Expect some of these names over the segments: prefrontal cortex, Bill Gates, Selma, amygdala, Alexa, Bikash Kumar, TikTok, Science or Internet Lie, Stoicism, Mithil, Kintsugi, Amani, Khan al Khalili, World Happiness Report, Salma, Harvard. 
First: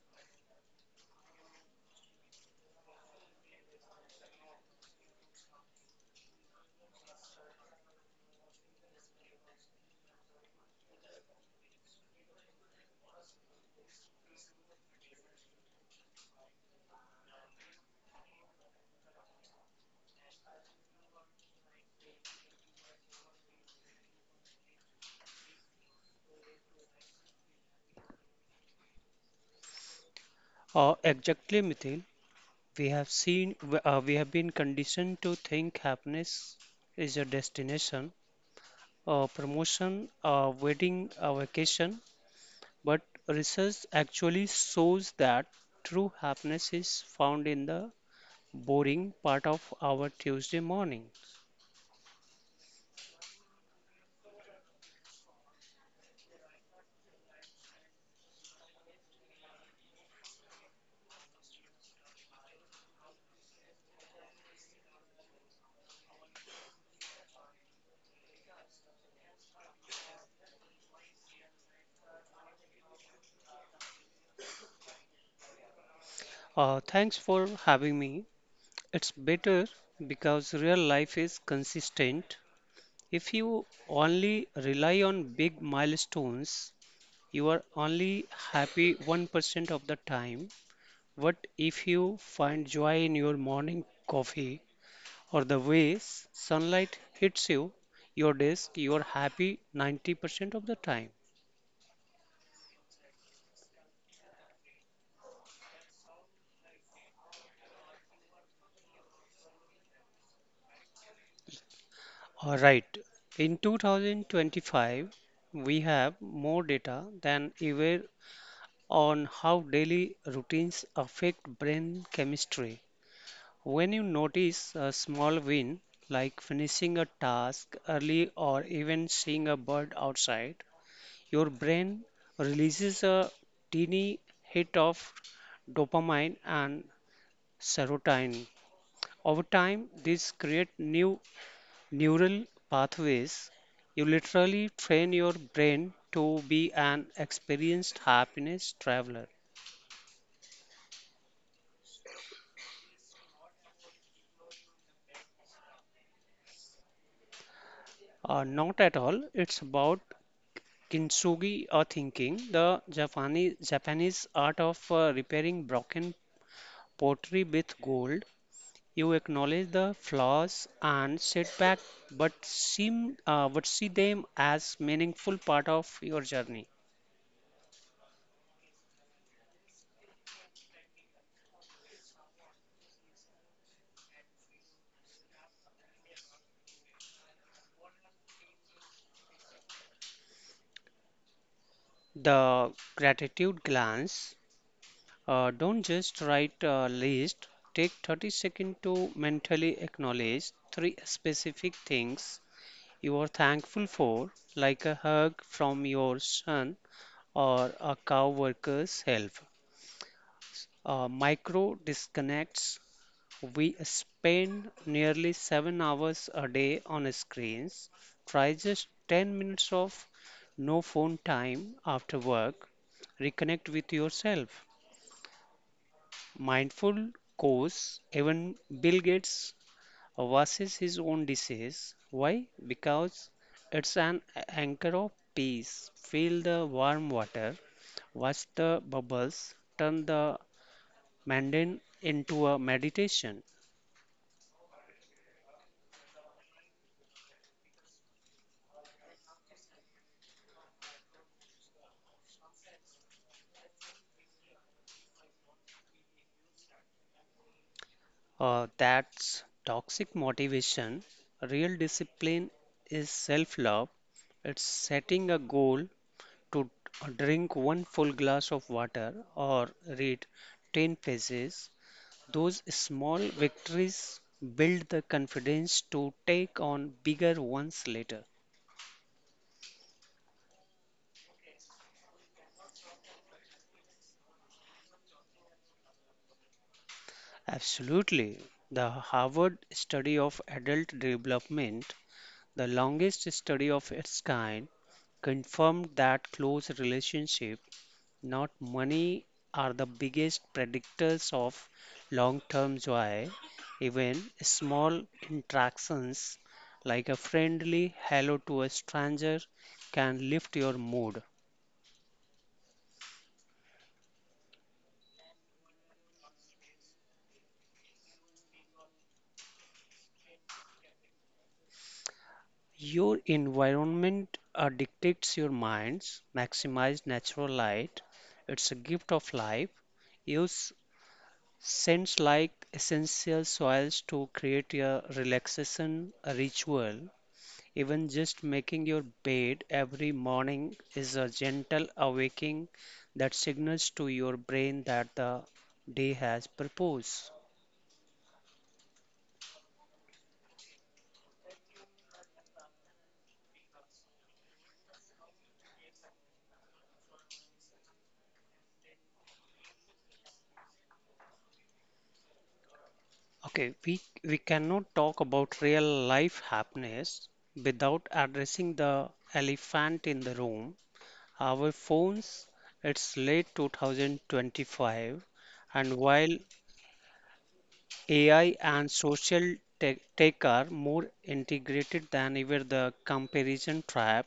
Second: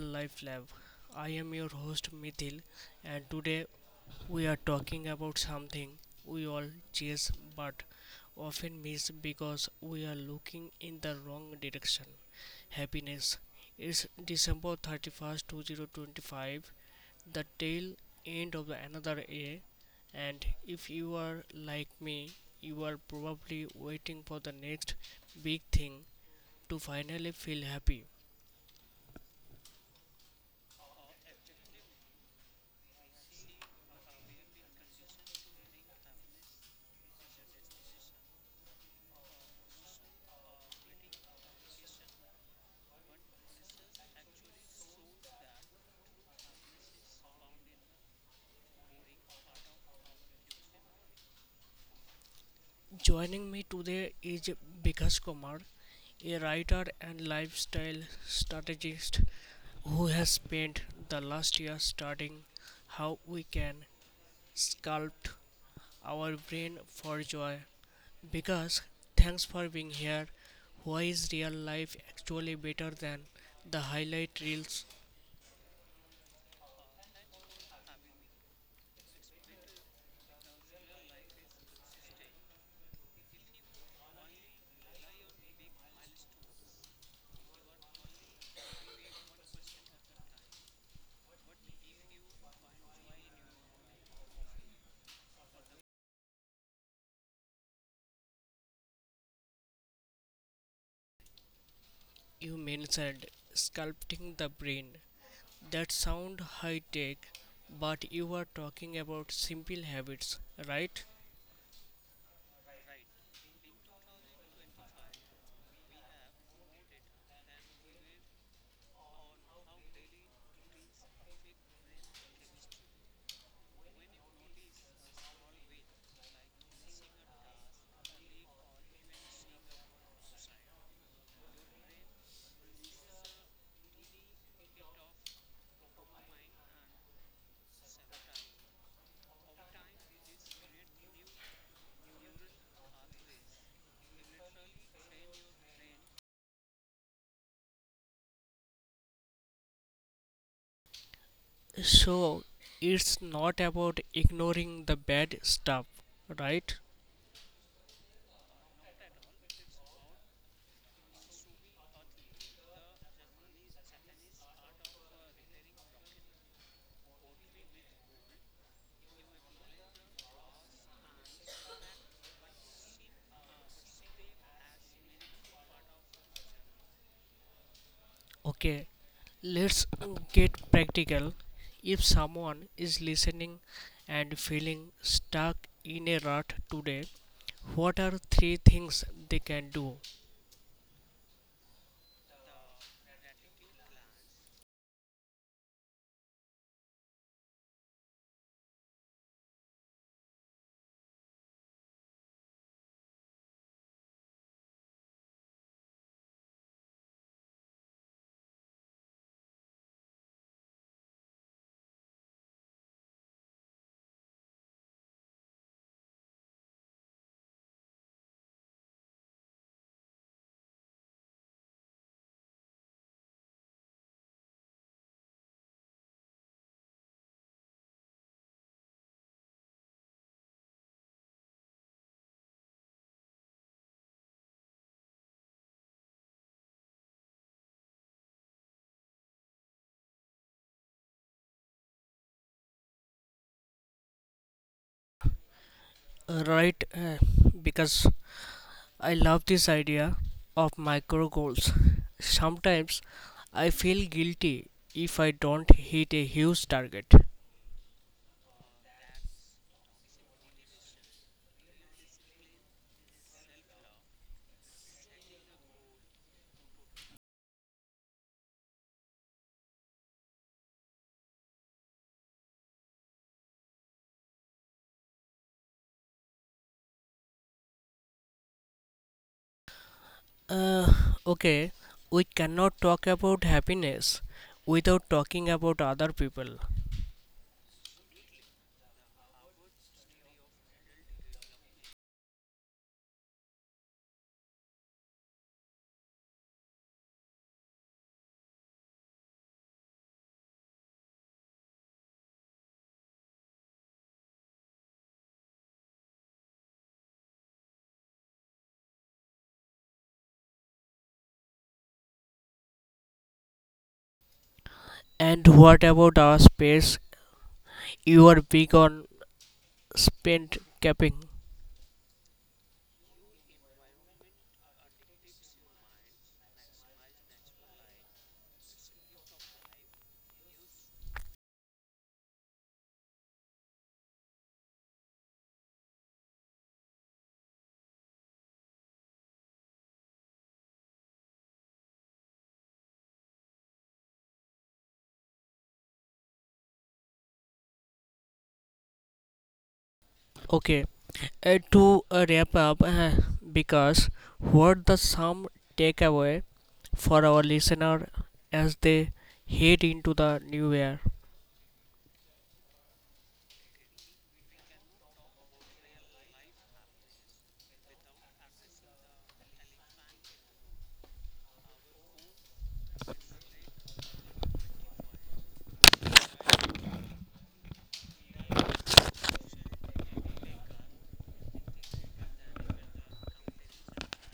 Life Lab. I am your host Mithil, and today we are talking about something we all chase but often miss because we are looking in the wrong direction. Happiness. It's December 31st, 2025, the tail end of the another year, and if you are like me, you are probably waiting for the next big thing to finally feel happy. Exactly, Mithil. We have seen, we have been conditioned to think happiness is a destination, a promotion, a wedding, a vacation. But research actually shows that true happiness is found in the boring part of our Tuesday morning. Joining me today is Bikash Kumar, a writer and lifestyle strategist who has spent the last year studying how we can sculpt our brain for joy. Bikash, thanks for being here. Why is real life actually better than the highlight reels Thanks for having me. It's better because real life is consistent. If you only rely on big milestones, you are only happy 1% of the time. What if you find joy in your morning coffee or the way sunlight hits you, your desk? You are happy 90% of the time. you mentioned, sculpting the brain? That sound high tech, but you are talking about simple habits, right? All right. In 2025, we have more data than ever on how daily routines affect brain chemistry. When you notice a small win, like finishing a task early or even seeing a bird outside, your brain releases a teeny hit of dopamine and serotonin. Over time, these create new neural pathways. You literally train your brain to be an experienced happiness traveler. So it's not about ignoring the bad stuff, right? Not at all, it's about Kintsugi, or thinking the Japanese art of repairing broken pottery with gold. You acknowledge the flaws and setback, but see them as meaningful part of your journey. Okay, let's get practical. If someone is listening and feeling stuck in a rut today, what are three things they can do? The gratitude glance. Don't just write a list. Take 30 seconds to mentally acknowledge three specific things you are thankful for, like a hug from your son or a coworker's help. Micro disconnects. We spend nearly 7 hours a day on screens. Try just 10 minutes of no phone time after work. Reconnect with yourself. Mindful course. Even Bill Gates versus his own disease. Why? Because it's an anchor of peace. Feel the warm water, watch the bubbles, turn the mundane into a meditation. Right, because I love this idea of micro goals. Sometimes I feel guilty if I don't hit a huge target. That's toxic motivation. Real discipline is self love. It's setting a goal to drink one full glass of water or read 10 pages. Those small victories build the confidence to take on bigger ones later. Uh, okay, we cannot talk about happiness without talking about other people. Absolutely. The Harvard study of adult development, the longest study of its kind, confirmed that close relationship, not money, are the biggest predictors of long-term joy. Even small interactions, like a friendly hello to a stranger, can lift your mood. And what about our space? You are big on spend capping. Your environment dictates your minds. Maximize natural light. It's a gift of life. Use scents like essential soils to create a relaxation ritual. Even just making your bed every morning is a gentle awakening that signals to your brain that the day has purpose. Okay, to wrap up, because what the some takeaway for our listener as they head into the new year? Okay, we cannot talk about real life happiness without addressing the elephant in the room. Our phones, it's late 2025, and while AI and social tech are more integrated than ever, the comparison trap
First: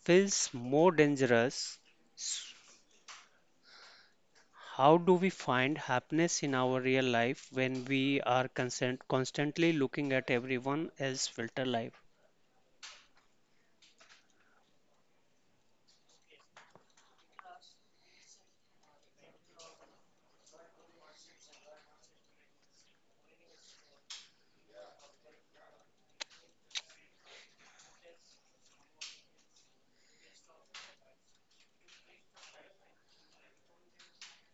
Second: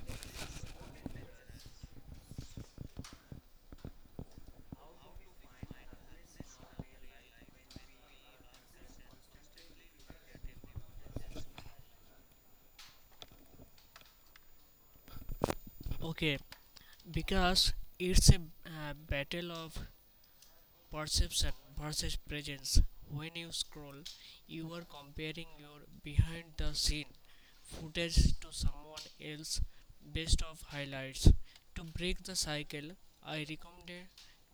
feels more dangerous. S- How do we find happiness in our real life when we are constantly looking at everyone else's filter life? Okay, because it's a battle of perception versus presence. When you scroll, you are comparing your behind the scene footage to someone else best of highlights. To break the cycle, I recommend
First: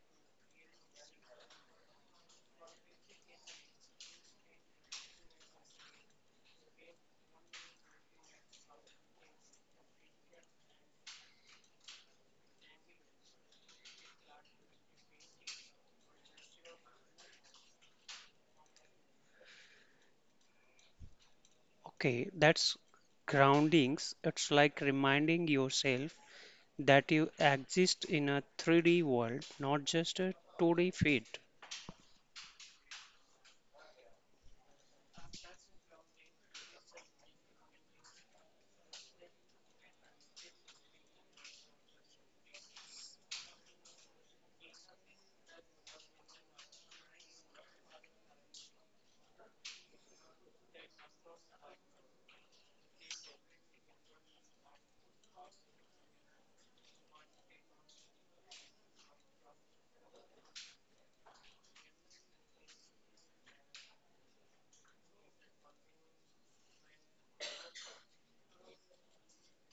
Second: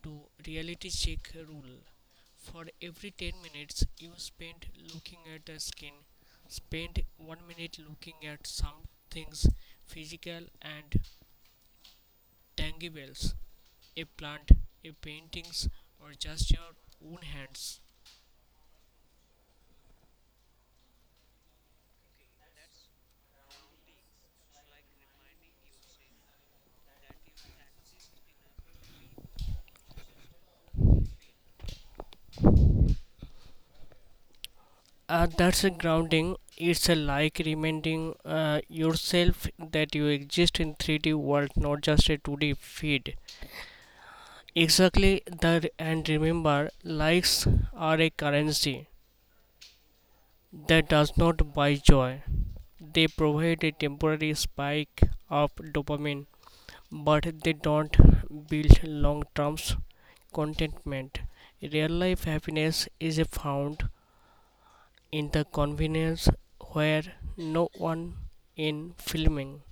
to reality check rule. For every 10 minutes you spend looking at the skin, spend 1 minute looking at some things physical and Tangy bells, a plant, a paintings, or just your own hands. Okay, that's groundings. It's like reminding yourself that you exist in a 3D world, not just a 2D feed. That's a grounding. It's a like reminding yourself that you exist in 3D world, not just a 2D feed. Exactly that, and remember, likes are a currency that does not buy joy. They provide a temporary spike of dopamine, but they don't build long term contentment. Real life happiness is found in the convenience where no one in filming.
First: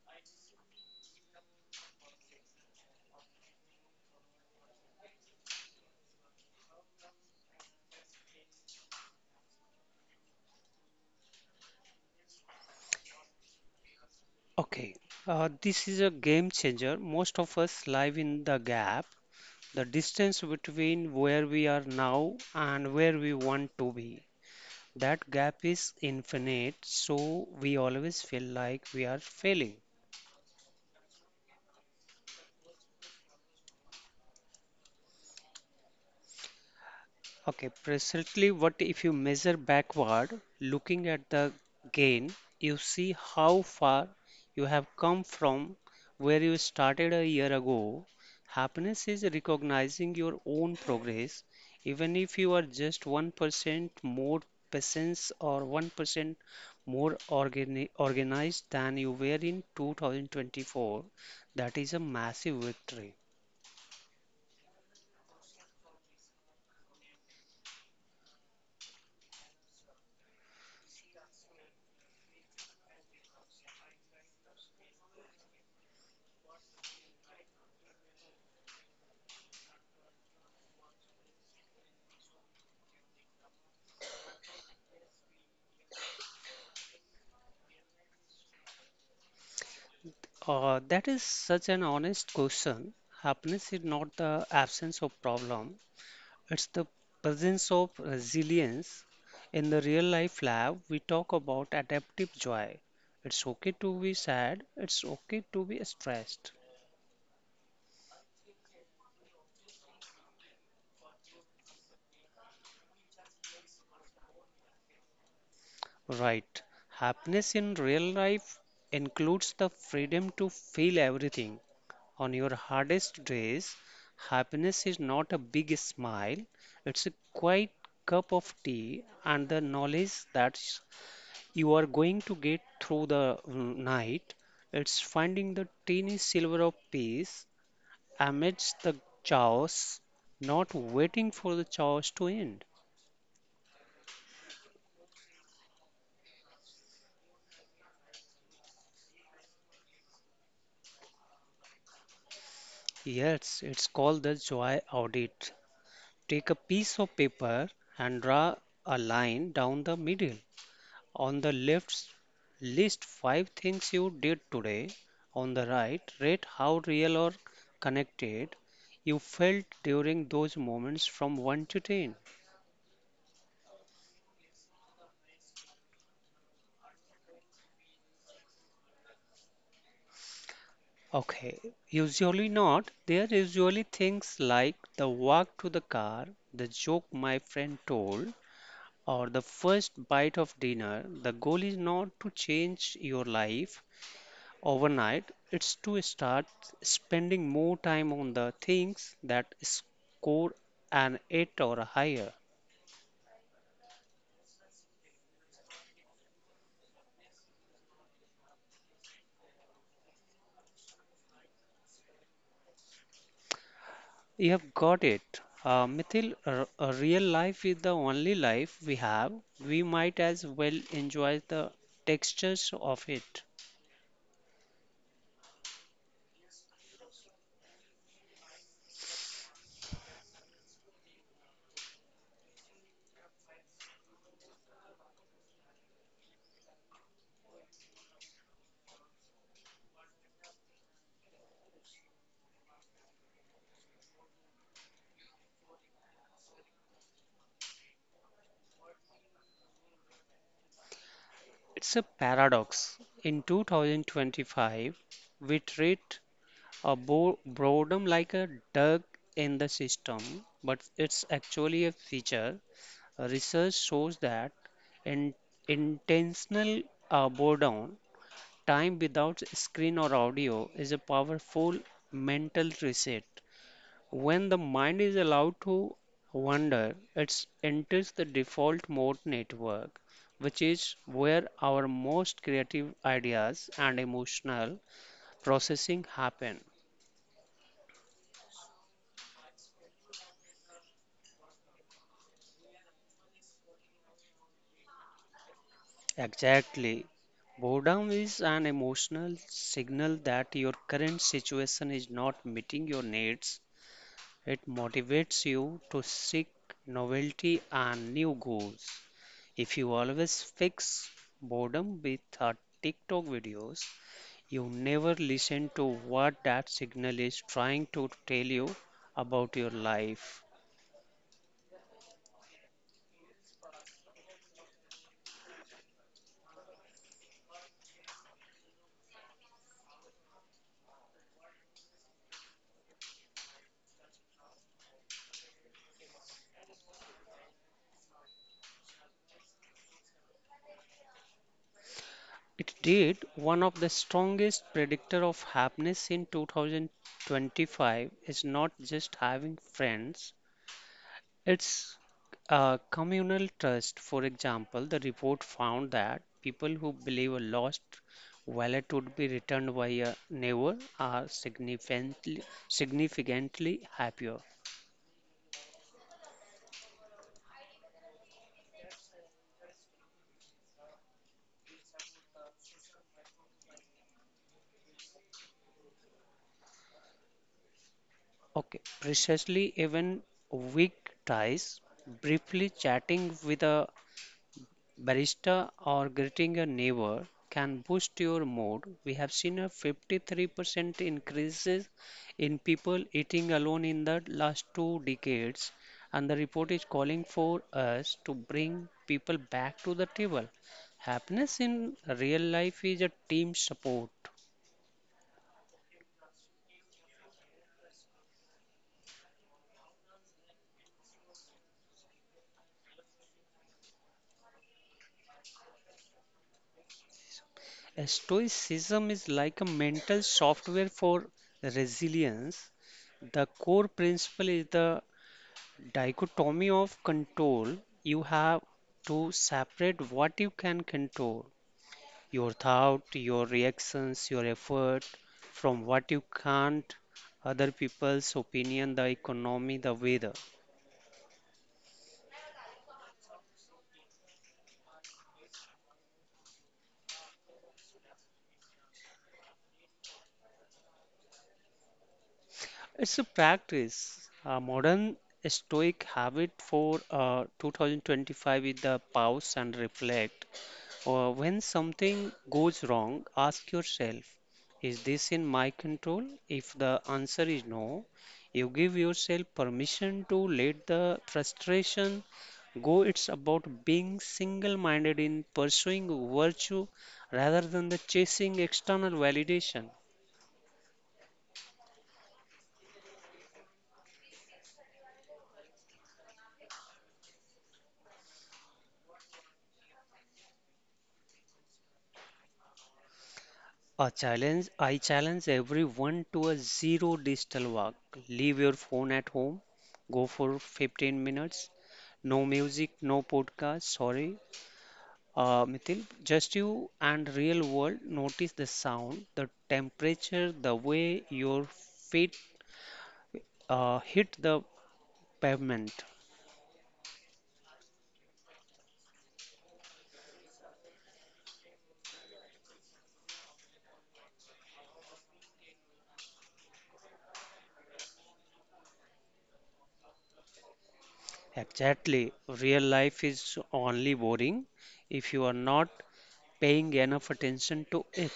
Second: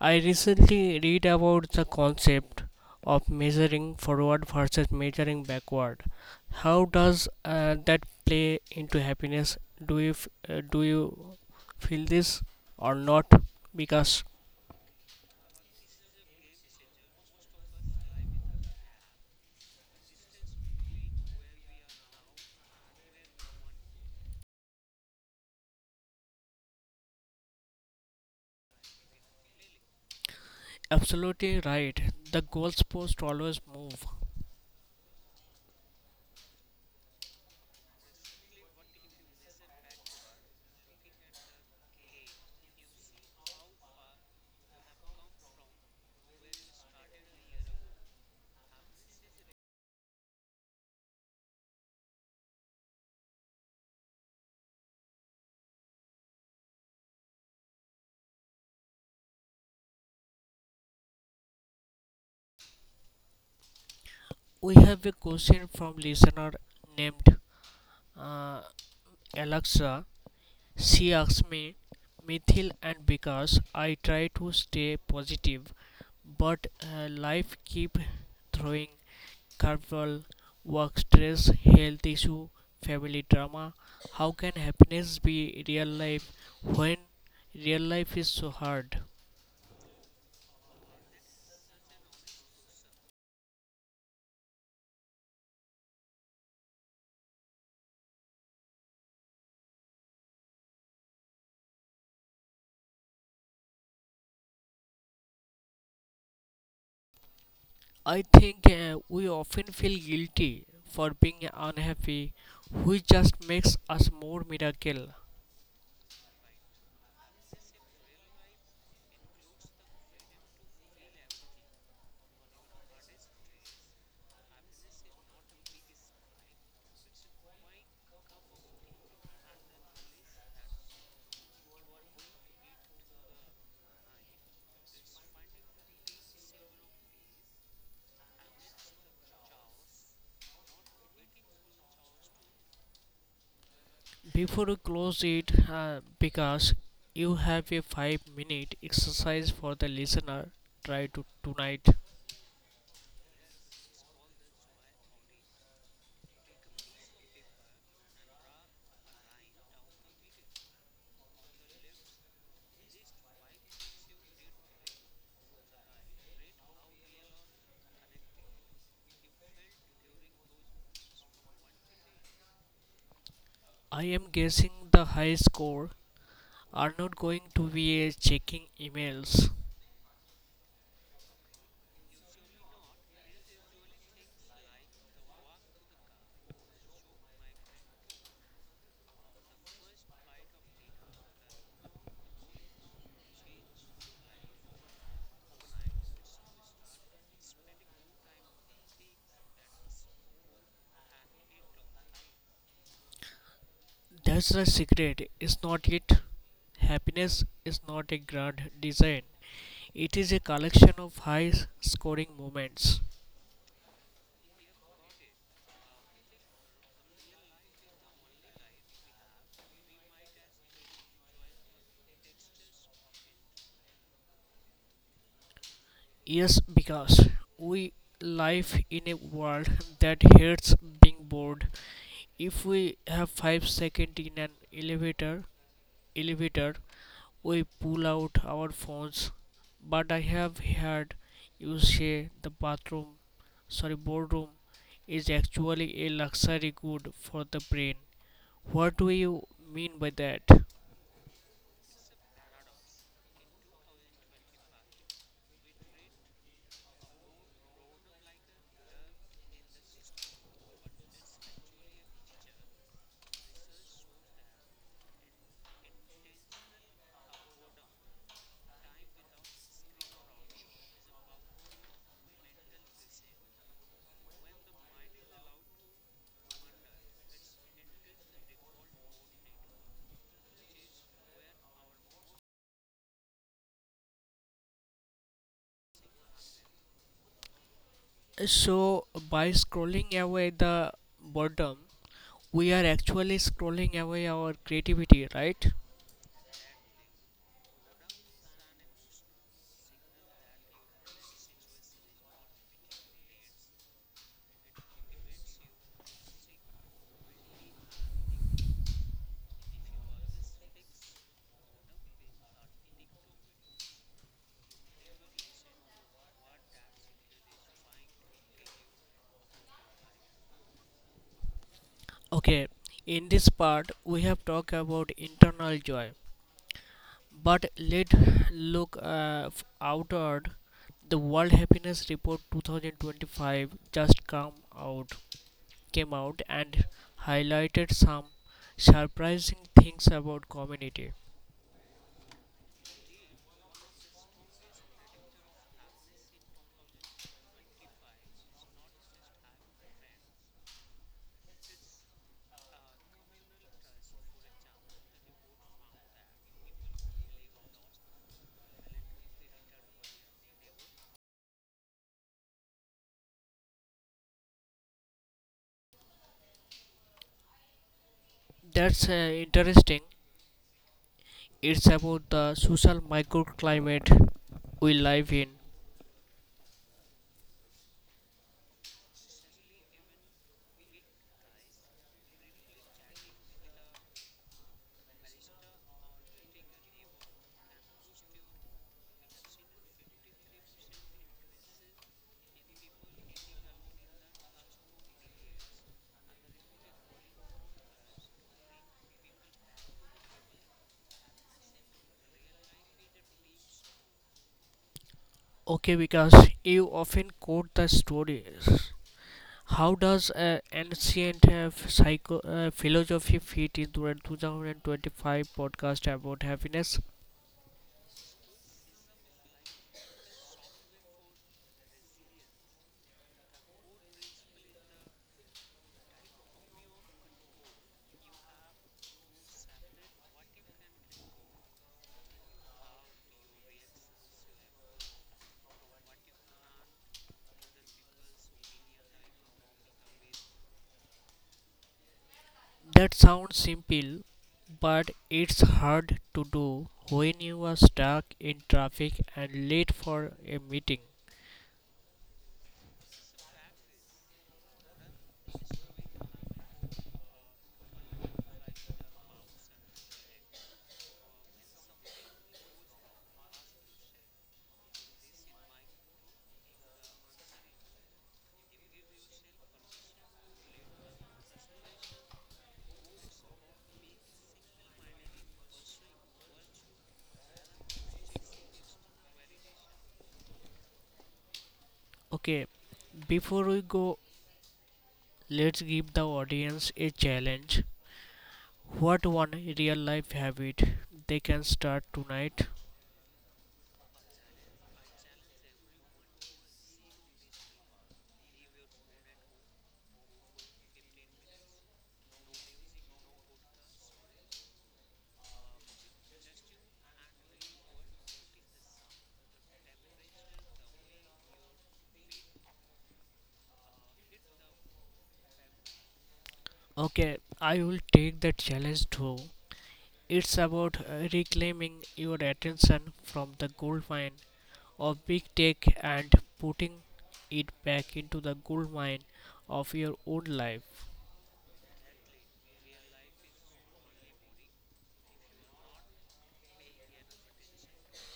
I recently read about the concept of measuring forward versus measuring backward. How does that play into happiness? Do you feel this or not? Because Okay, this is a game changer. Most of us live in the gap, the distance between where we are now and where we want to be. That gap is infinite, so we always feel like we are failing. absolutely right, the goalpost always move. Okay, presently, what if you measure backward, looking at the gain? You see how far you have come from where you started a year ago. Happiness is recognizing your own progress, even if you are just 1% more patient or 1% more organized than you were in 2024. That is a massive victory. We have a question from listener named uh, Alexa. She asked me, Mithil, and because I try to stay positive, but life keep throwing curveball, work stress, health issue, family drama. How can happiness be real life when real life is so hard? That is such an honest question. Happiness is not the absence of problem, it's the presence of resilience. In the real life lab, we talk about adaptive joy. It's okay to be sad, it's okay to be stressed. I think we often feel guilty for being unhappy, which just makes us more miserable. Right. Happiness in real life includes the freedom to feel everything. On your hardest days, happiness is not a big smile, it's a quiet cup of tea and the knowledge that you are going to get through the night. It's finding the teeny silver of peace amidst the chaos, not waiting for the chaos to end. Before you close it, because you have a 5 minute exercise for the listener, try to tonight. Yes, it's called the joy audit. Take a piece of paper and draw a line down the middle. On the left, list five things you did today. On the right, rate how real or connected you felt during those moments from 1 to 10. I am guessing the high score are not going to be a checking emails. Okay, usually not. There are usually things like the walk to the car, the joke my friend told, or the first bite of dinner. The goal is not to change your life overnight, it's to start spending more time on the things that score an 8 or higher. That's the secret, It's not it? Happiness is not a grand design, it is a collection of high scoring moments. You have got it, Mithil. A real life is the only life we have. We might as well enjoy the textures of it. Yes, because we live in a world that hates being bored. If we have 5 seconds in elevator, we pull out our phones. But I have heard you say the bathroom, sorry, boardroom is actually a luxury good for the brain. What do you mean by that? It's a paradox. In 2025 we treat a bo boredom like a dug in the system, but it's actually a feature. Research shows that in intentional boredom, time without screen or audio, is a powerful mental reset. When the mind is allowed to wander, it enters the default mode network, which is where our most creative ideas and emotional processing happen. So, by scrolling away the boredom, we are actually scrolling away our creativity, right? Exactly. Boredom is an emotional signal that your current situation is not meeting your needs. It motivates you to seek novelty and new goals. If you always fix boredom with a TikTok videos, you never listen to what that signal is trying to tell you about your life. Okay, in this part, we have talked about internal joy, but let's look outward. The World Happiness Report 2025 out, came out and highlighted some surprising things about community. It did. One of the strongest predictor of happiness in 2025 is not just having friends, it's communal trust. For example, the report found that people who believe a lost wallet would be returned by a neighbor are significantly happier. That's interesting. It's about the social microclimate we live in. Okay, precisely. Even weak ties, briefly chatting with a barista or greeting a neighbor, can boost your mood. We have seen a 53% increases in people eating alone in the last 2 decades, and the report is calling for us to bring people back to the table. Happiness in real life is a team support. Okay, because you often quote the stories. How does ancient psycho philosophy fit into a 2025 podcast about happiness? Stoicism is like a mental software for resilience. The core principle is the dichotomy of control. You have to separate what you can control, your thought, your reactions, your effort, from what you can't: other people's opinion, the economy, the weather. That sounds simple, but it's hard to do when you are stuck in traffic and late for a meeting. It's a practice. A modern Stoic habit for 2025 is the pause and reflect. Or when something goes wrong, ask yourself, is this in my control? If the answer is no, you give yourself permission to let the frustration go. It's about being single minded in pursuing virtue rather than the chasing external validation. Okay, before we go, let's give the audience a challenge. What one real life habit they can start tonight? A challenge. I challenge everyone to a zero digital walk. Leave your phone at home. Go for 15 minutes. No music, no podcast. Sorry, Mithil. Just you and real world. Notice the sound, the temperature, the way your feet hit the pavement. Okay, I will take that challenge too. It's about reclaiming your attention from the gold mine of big tech and putting it back into the gold mine of your own life. Exactly. Real life is only boring if you are not paying enough attention to it.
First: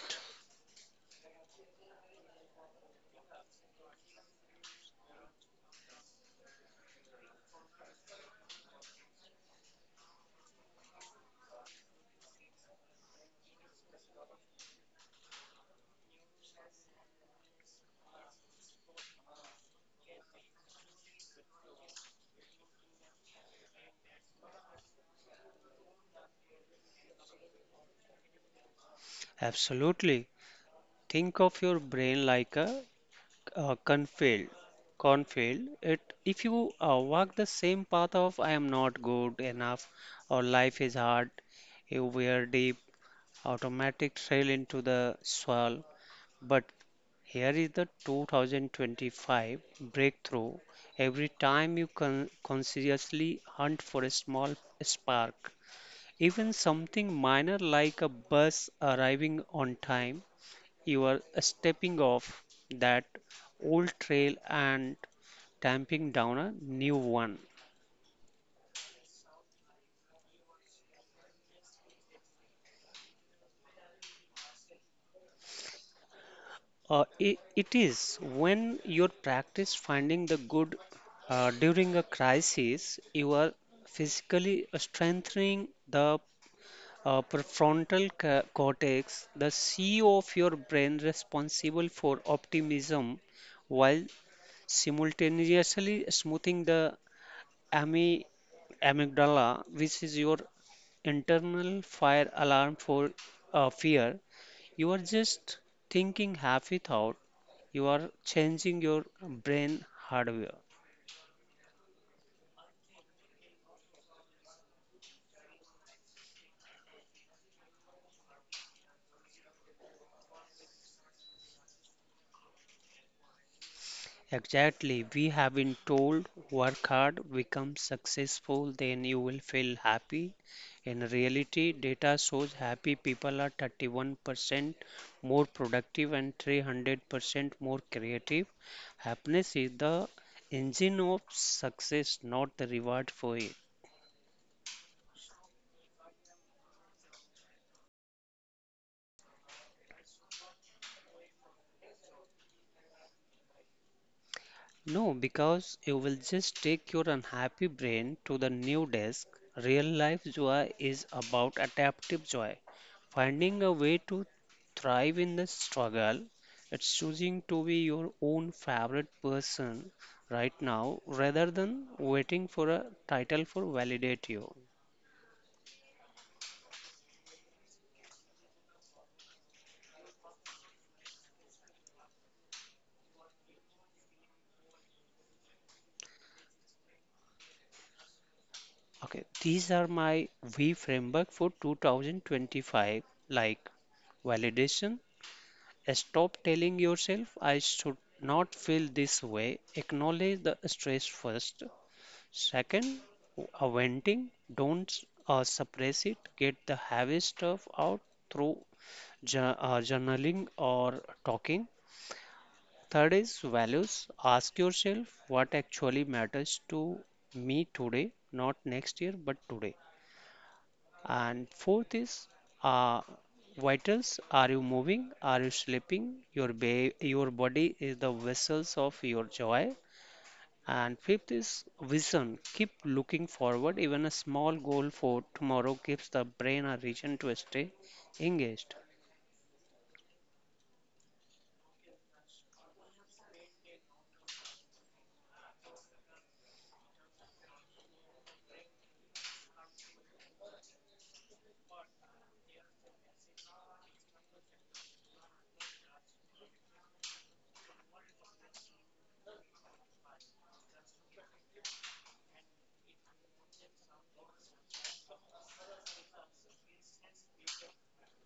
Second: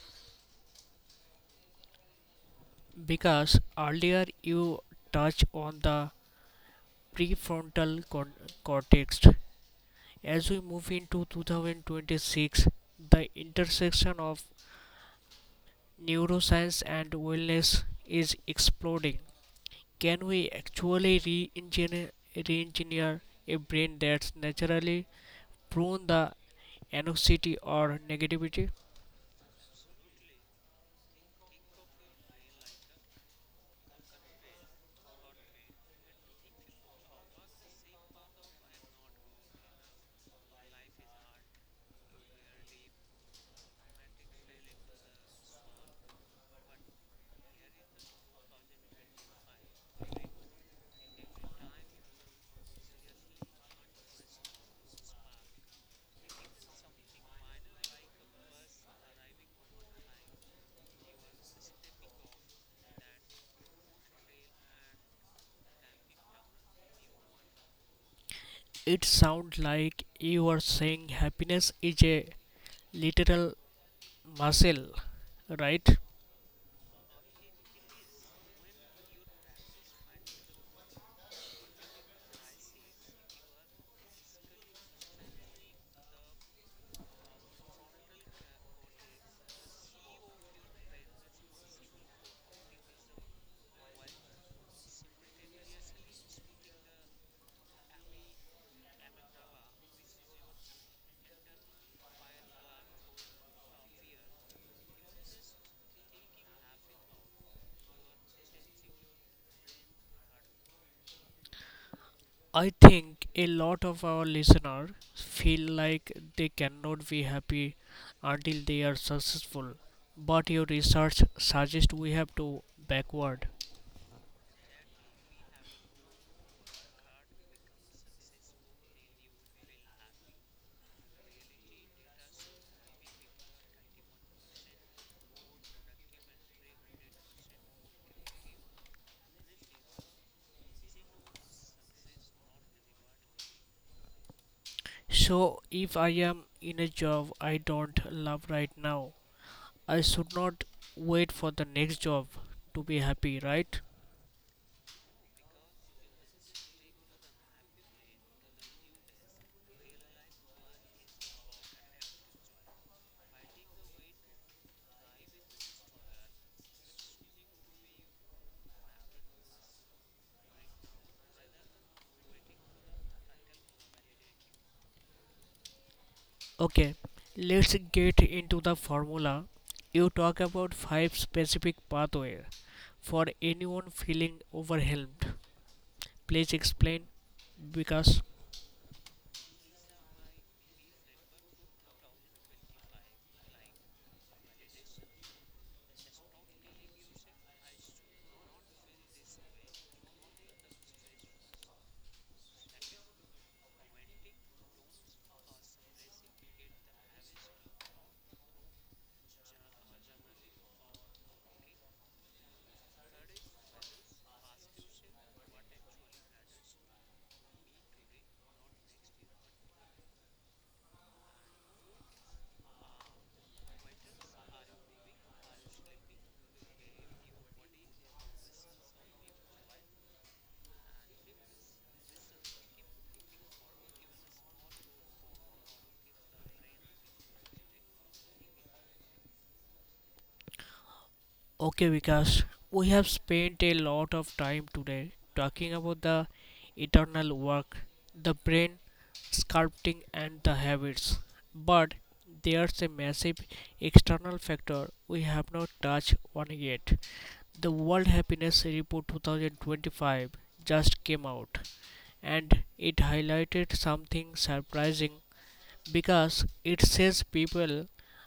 Because earlier you touched on the prefrontal con- cortex. As we move into 2026, the intersection of neuroscience and wellness is exploding. Can we actually re-engineer a brain that's naturally prone to anxiety or negativity? Absolutely. Think of your brain like a, uh cornfield. Cornfield. It If you walk the same path of I am not good enough or life is hard, you wear deep automatic trail into the soil. But here is the 2025 breakthrough. Every time you consciously hunt for a small spark, even something minor like a bus arriving on time, you are stepping off that old trail and tamping down a new one. It sounds like you are saying happiness is a literal muscle, right? I it is. When you practice finding the good during a crisis, you are physically strengthening the prefrontal cortex, the CEO of your brain responsible for optimism, while simultaneously smoothing the Amy amygdala, which is your internal fire alarm for fear. You are just thinking happy thought. You are changing your brain hardware. I think a lot of our listeners feel like they cannot be happy until they are successful. But your research suggests we have to backward. Exactly. We have been told work hard, become successful, then you will feel happy. In reality, data shows happy people are 31% more productive and 300% more creative. Happiness is the engine of success, not the reward for it. So, if I am in a job I don't love right now, I should not wait for the next job to be happy, right? No, because you will just take your unhappy brain to the new desk. Real life joy is about adaptive joy, finding a way to thrive in the struggle. It's choosing to be your own favorite person right now rather than waiting for a title for validate you. Okay, let's get into the formula. You talk about five specific pathways for anyone feeling overwhelmed. Please explain because Okay, these are my V framework for 2025: like validation. Stop telling yourself, I should not feel this way. Acknowledge the stress first. Second, venting. Don't suppress it. Get the heavy stuff out through journaling or talking. Third is values. Ask yourself what actually matters to me today, not next year, but today. And fourth is uh, vitals. Are you moving? Are you sleeping? Your body is the vessels of your joy. And fifth is vision. Keep looking forward. Even a small goal for tomorrow gives the brain a reason to stay engaged. okay, Vikas, we have spent a lot of time today talking about the eternal work, the brain, sculpting, and the habits. But there's a massive external factor we have not touched on yet. The World Happiness Report 2025 just came out and it highlighted something surprising because it says people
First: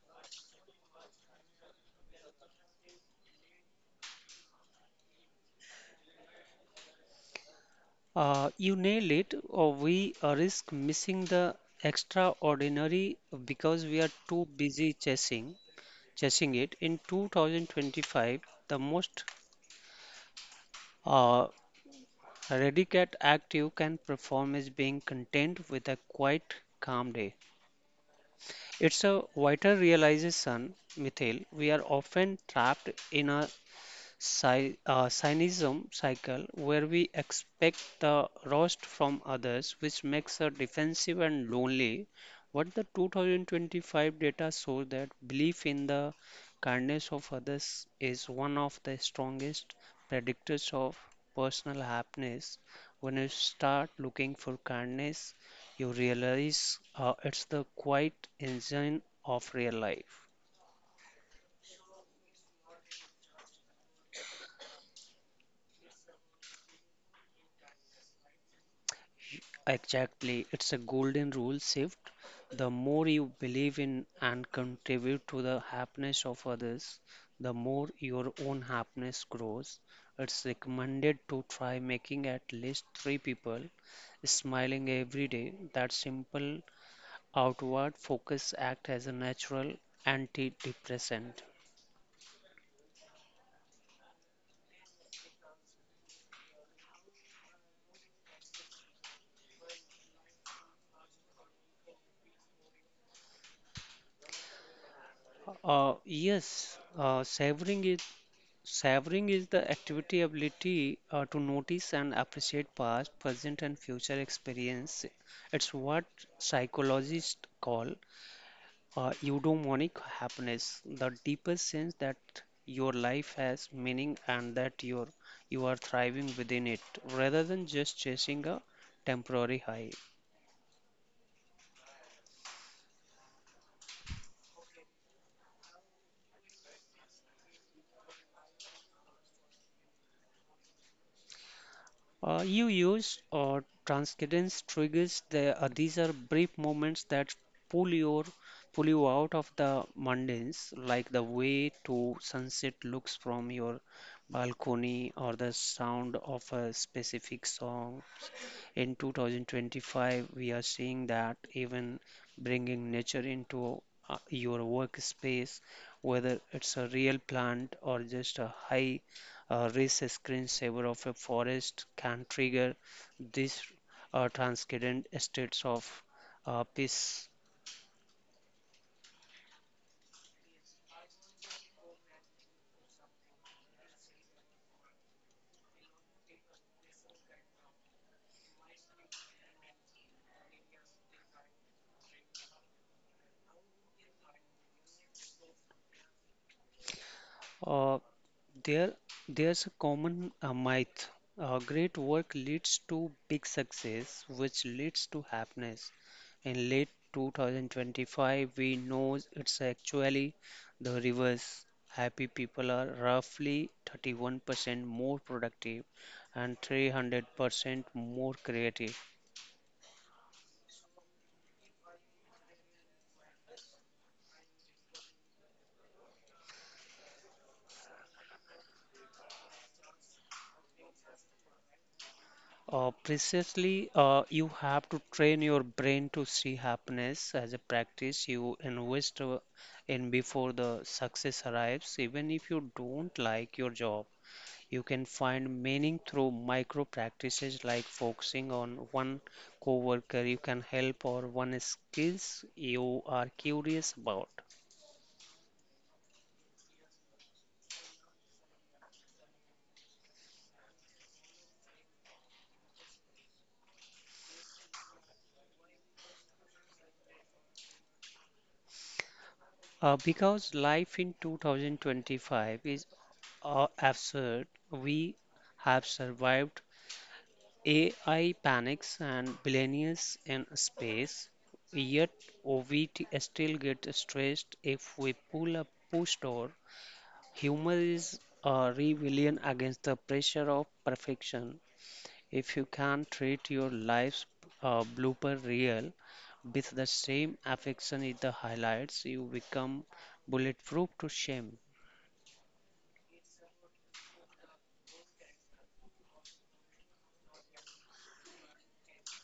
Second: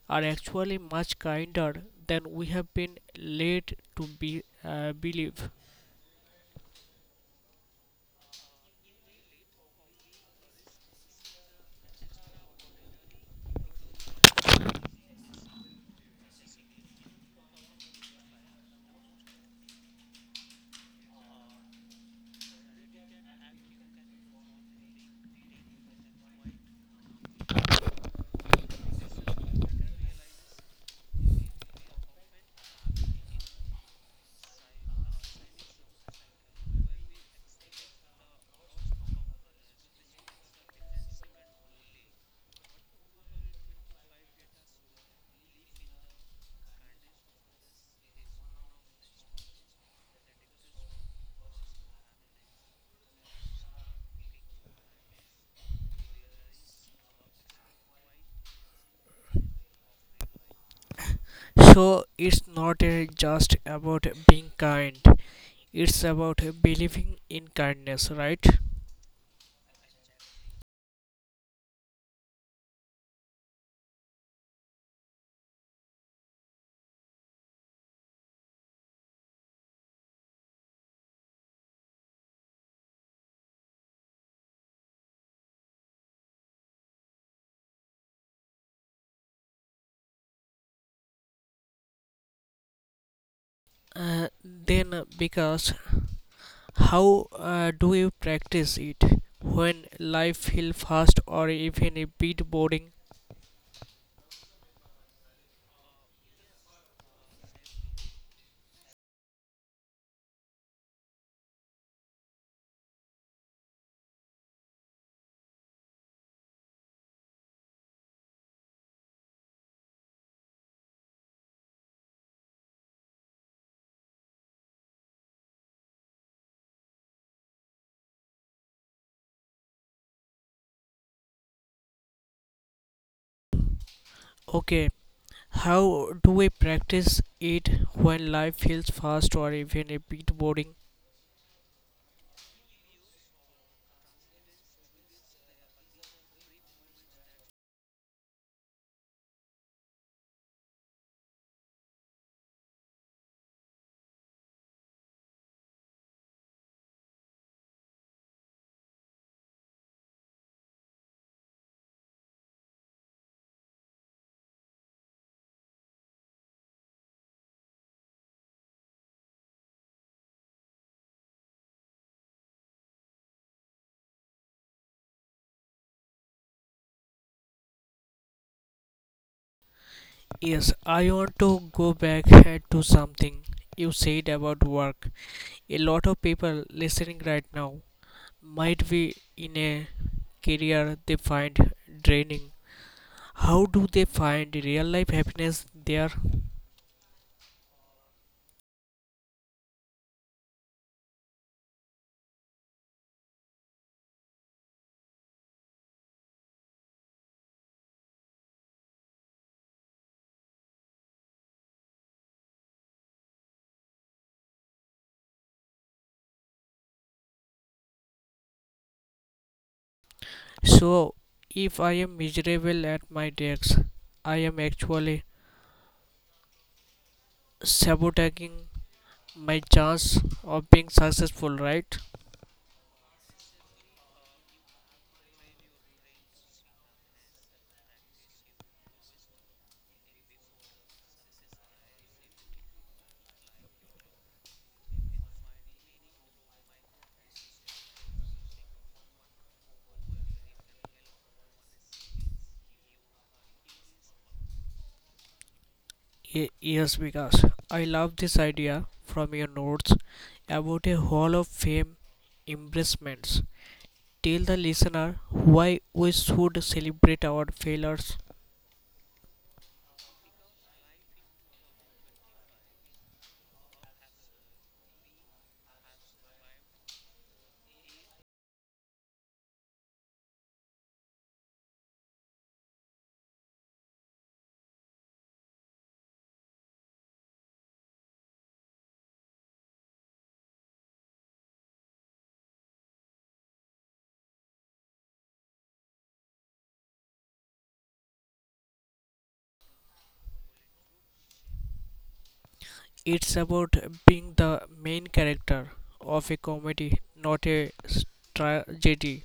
are actually much kinder than we have been led to be believe. You nail it, or we risk missing the extraordinary because we are too busy chasing it. In 2025, the most uh, A ready Redicat active can perform is being content with a quiet, calm day. It's a vital realization, Mithil. We are often trapped in a cynicism cycle where we expect the roast from others, which makes us defensive and lonely. What the 2025 data shows that belief in the kindness of others is one of the strongest predictors of personal happiness. When you start looking for kindness, you realize it's the quiet engine of real life. So it's not just about being kind, it's about believing in kindness, right? Exactly. It's a golden rule shift. The more you believe in and contribute to the happiness of others, the more your own happiness grows. It's recommended to try making at least three people smiling every day. That simple outward focus act as a natural antidepressant. Then Because how do you practice it when life feels fast or even a bit boring? Yes, savoring it. Savoring is the activity ability to notice and appreciate past, present, and future experience. It's what psychologists call eudaimonic happiness, the deepest sense that your life has meaning and that you are thriving within it, rather than just chasing a temporary high. Okay, how do we practice it when life feels fast or even a bit boring? You use or transcendence triggers. These are brief moments that pull your pull you out of the mundanes, like the way to sunset looks from your balcony or the sound of a specific song. In 2025 we are seeing that even bringing nature into your workspace, whether it's a real plant or just a high risk screensaver of a forest, can trigger these transcendent states of peace. Yes, I want to go back head to something you said about work. A lot of people listening right now might be in a career they find draining. How do they find real life happiness there? uh, There, there's a common myth. Great work leads to big success, which leads to happiness. In late 2025, we know it's actually the reverse. Happy people are roughly 31% more productive and 300% more creative. So, if I am miserable at my desk, I am actually sabotaging my chance of being successful, right? Precisely. You have to train your brain to see happiness as a practice you invest in before the success arrives. Even if you don't like your job, you can find meaning through micro practices like focusing on one coworker you can help or one skills you are curious about. Yes, because I love this idea from your notes about a Hall of Fame embracements. Tell the listener why we should celebrate our failures. Because life in 2025 is absurd, we have survived AI panics and billionaires in space, yet OVT still gets stressed if we pull a push door. Humor is a rebellion against the pressure of perfection. If you can treat your life's blooper reel with the same affection it the highlights, you become bulletproof to shame. It's about being the main character of a comedy, not a tragedy.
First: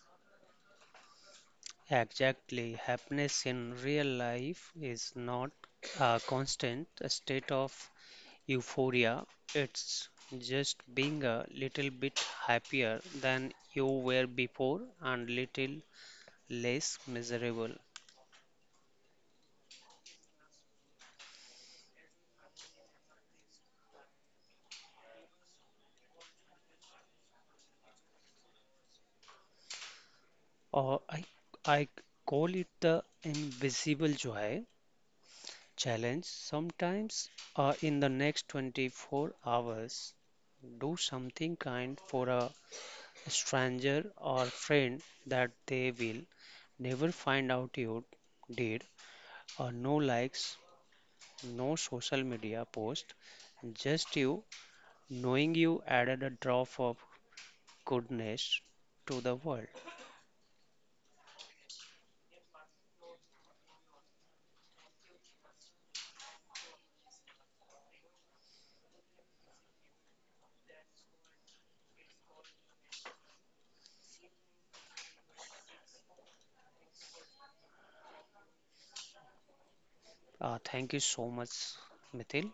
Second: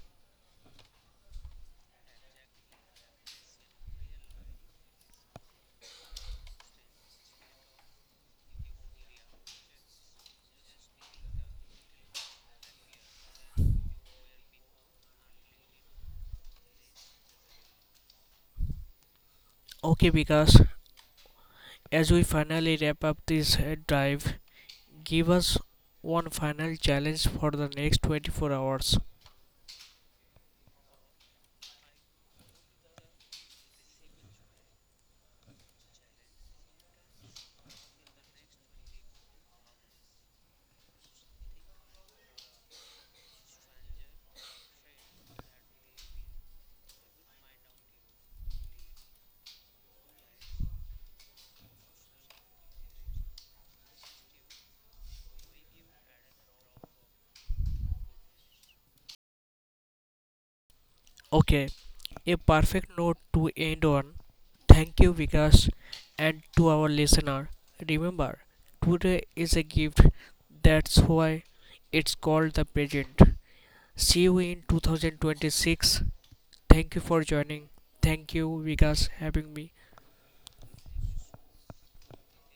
Exactly, happiness in real life is not a constant state of euphoria. It's just being a little bit happier than you were before and little less miserable. Okay, because as we finally wrap up this drive, give us one final challenge for the next 24 hours. Or I call it the invisible joy challenge. Sometimes in the next 24 hours, do something kind for a stranger or friend that they will never find out you did. No likes, no social media post, just you knowing you added a drop of goodness to the world. Okay, a perfect note to end on. Thank you, Vikas, and to our listener. Remember, today is a gift, that's why it's called the present. See you in 2026. Thank you for joining. Thank you, Vikas, having me. Thank you so much, Mithil.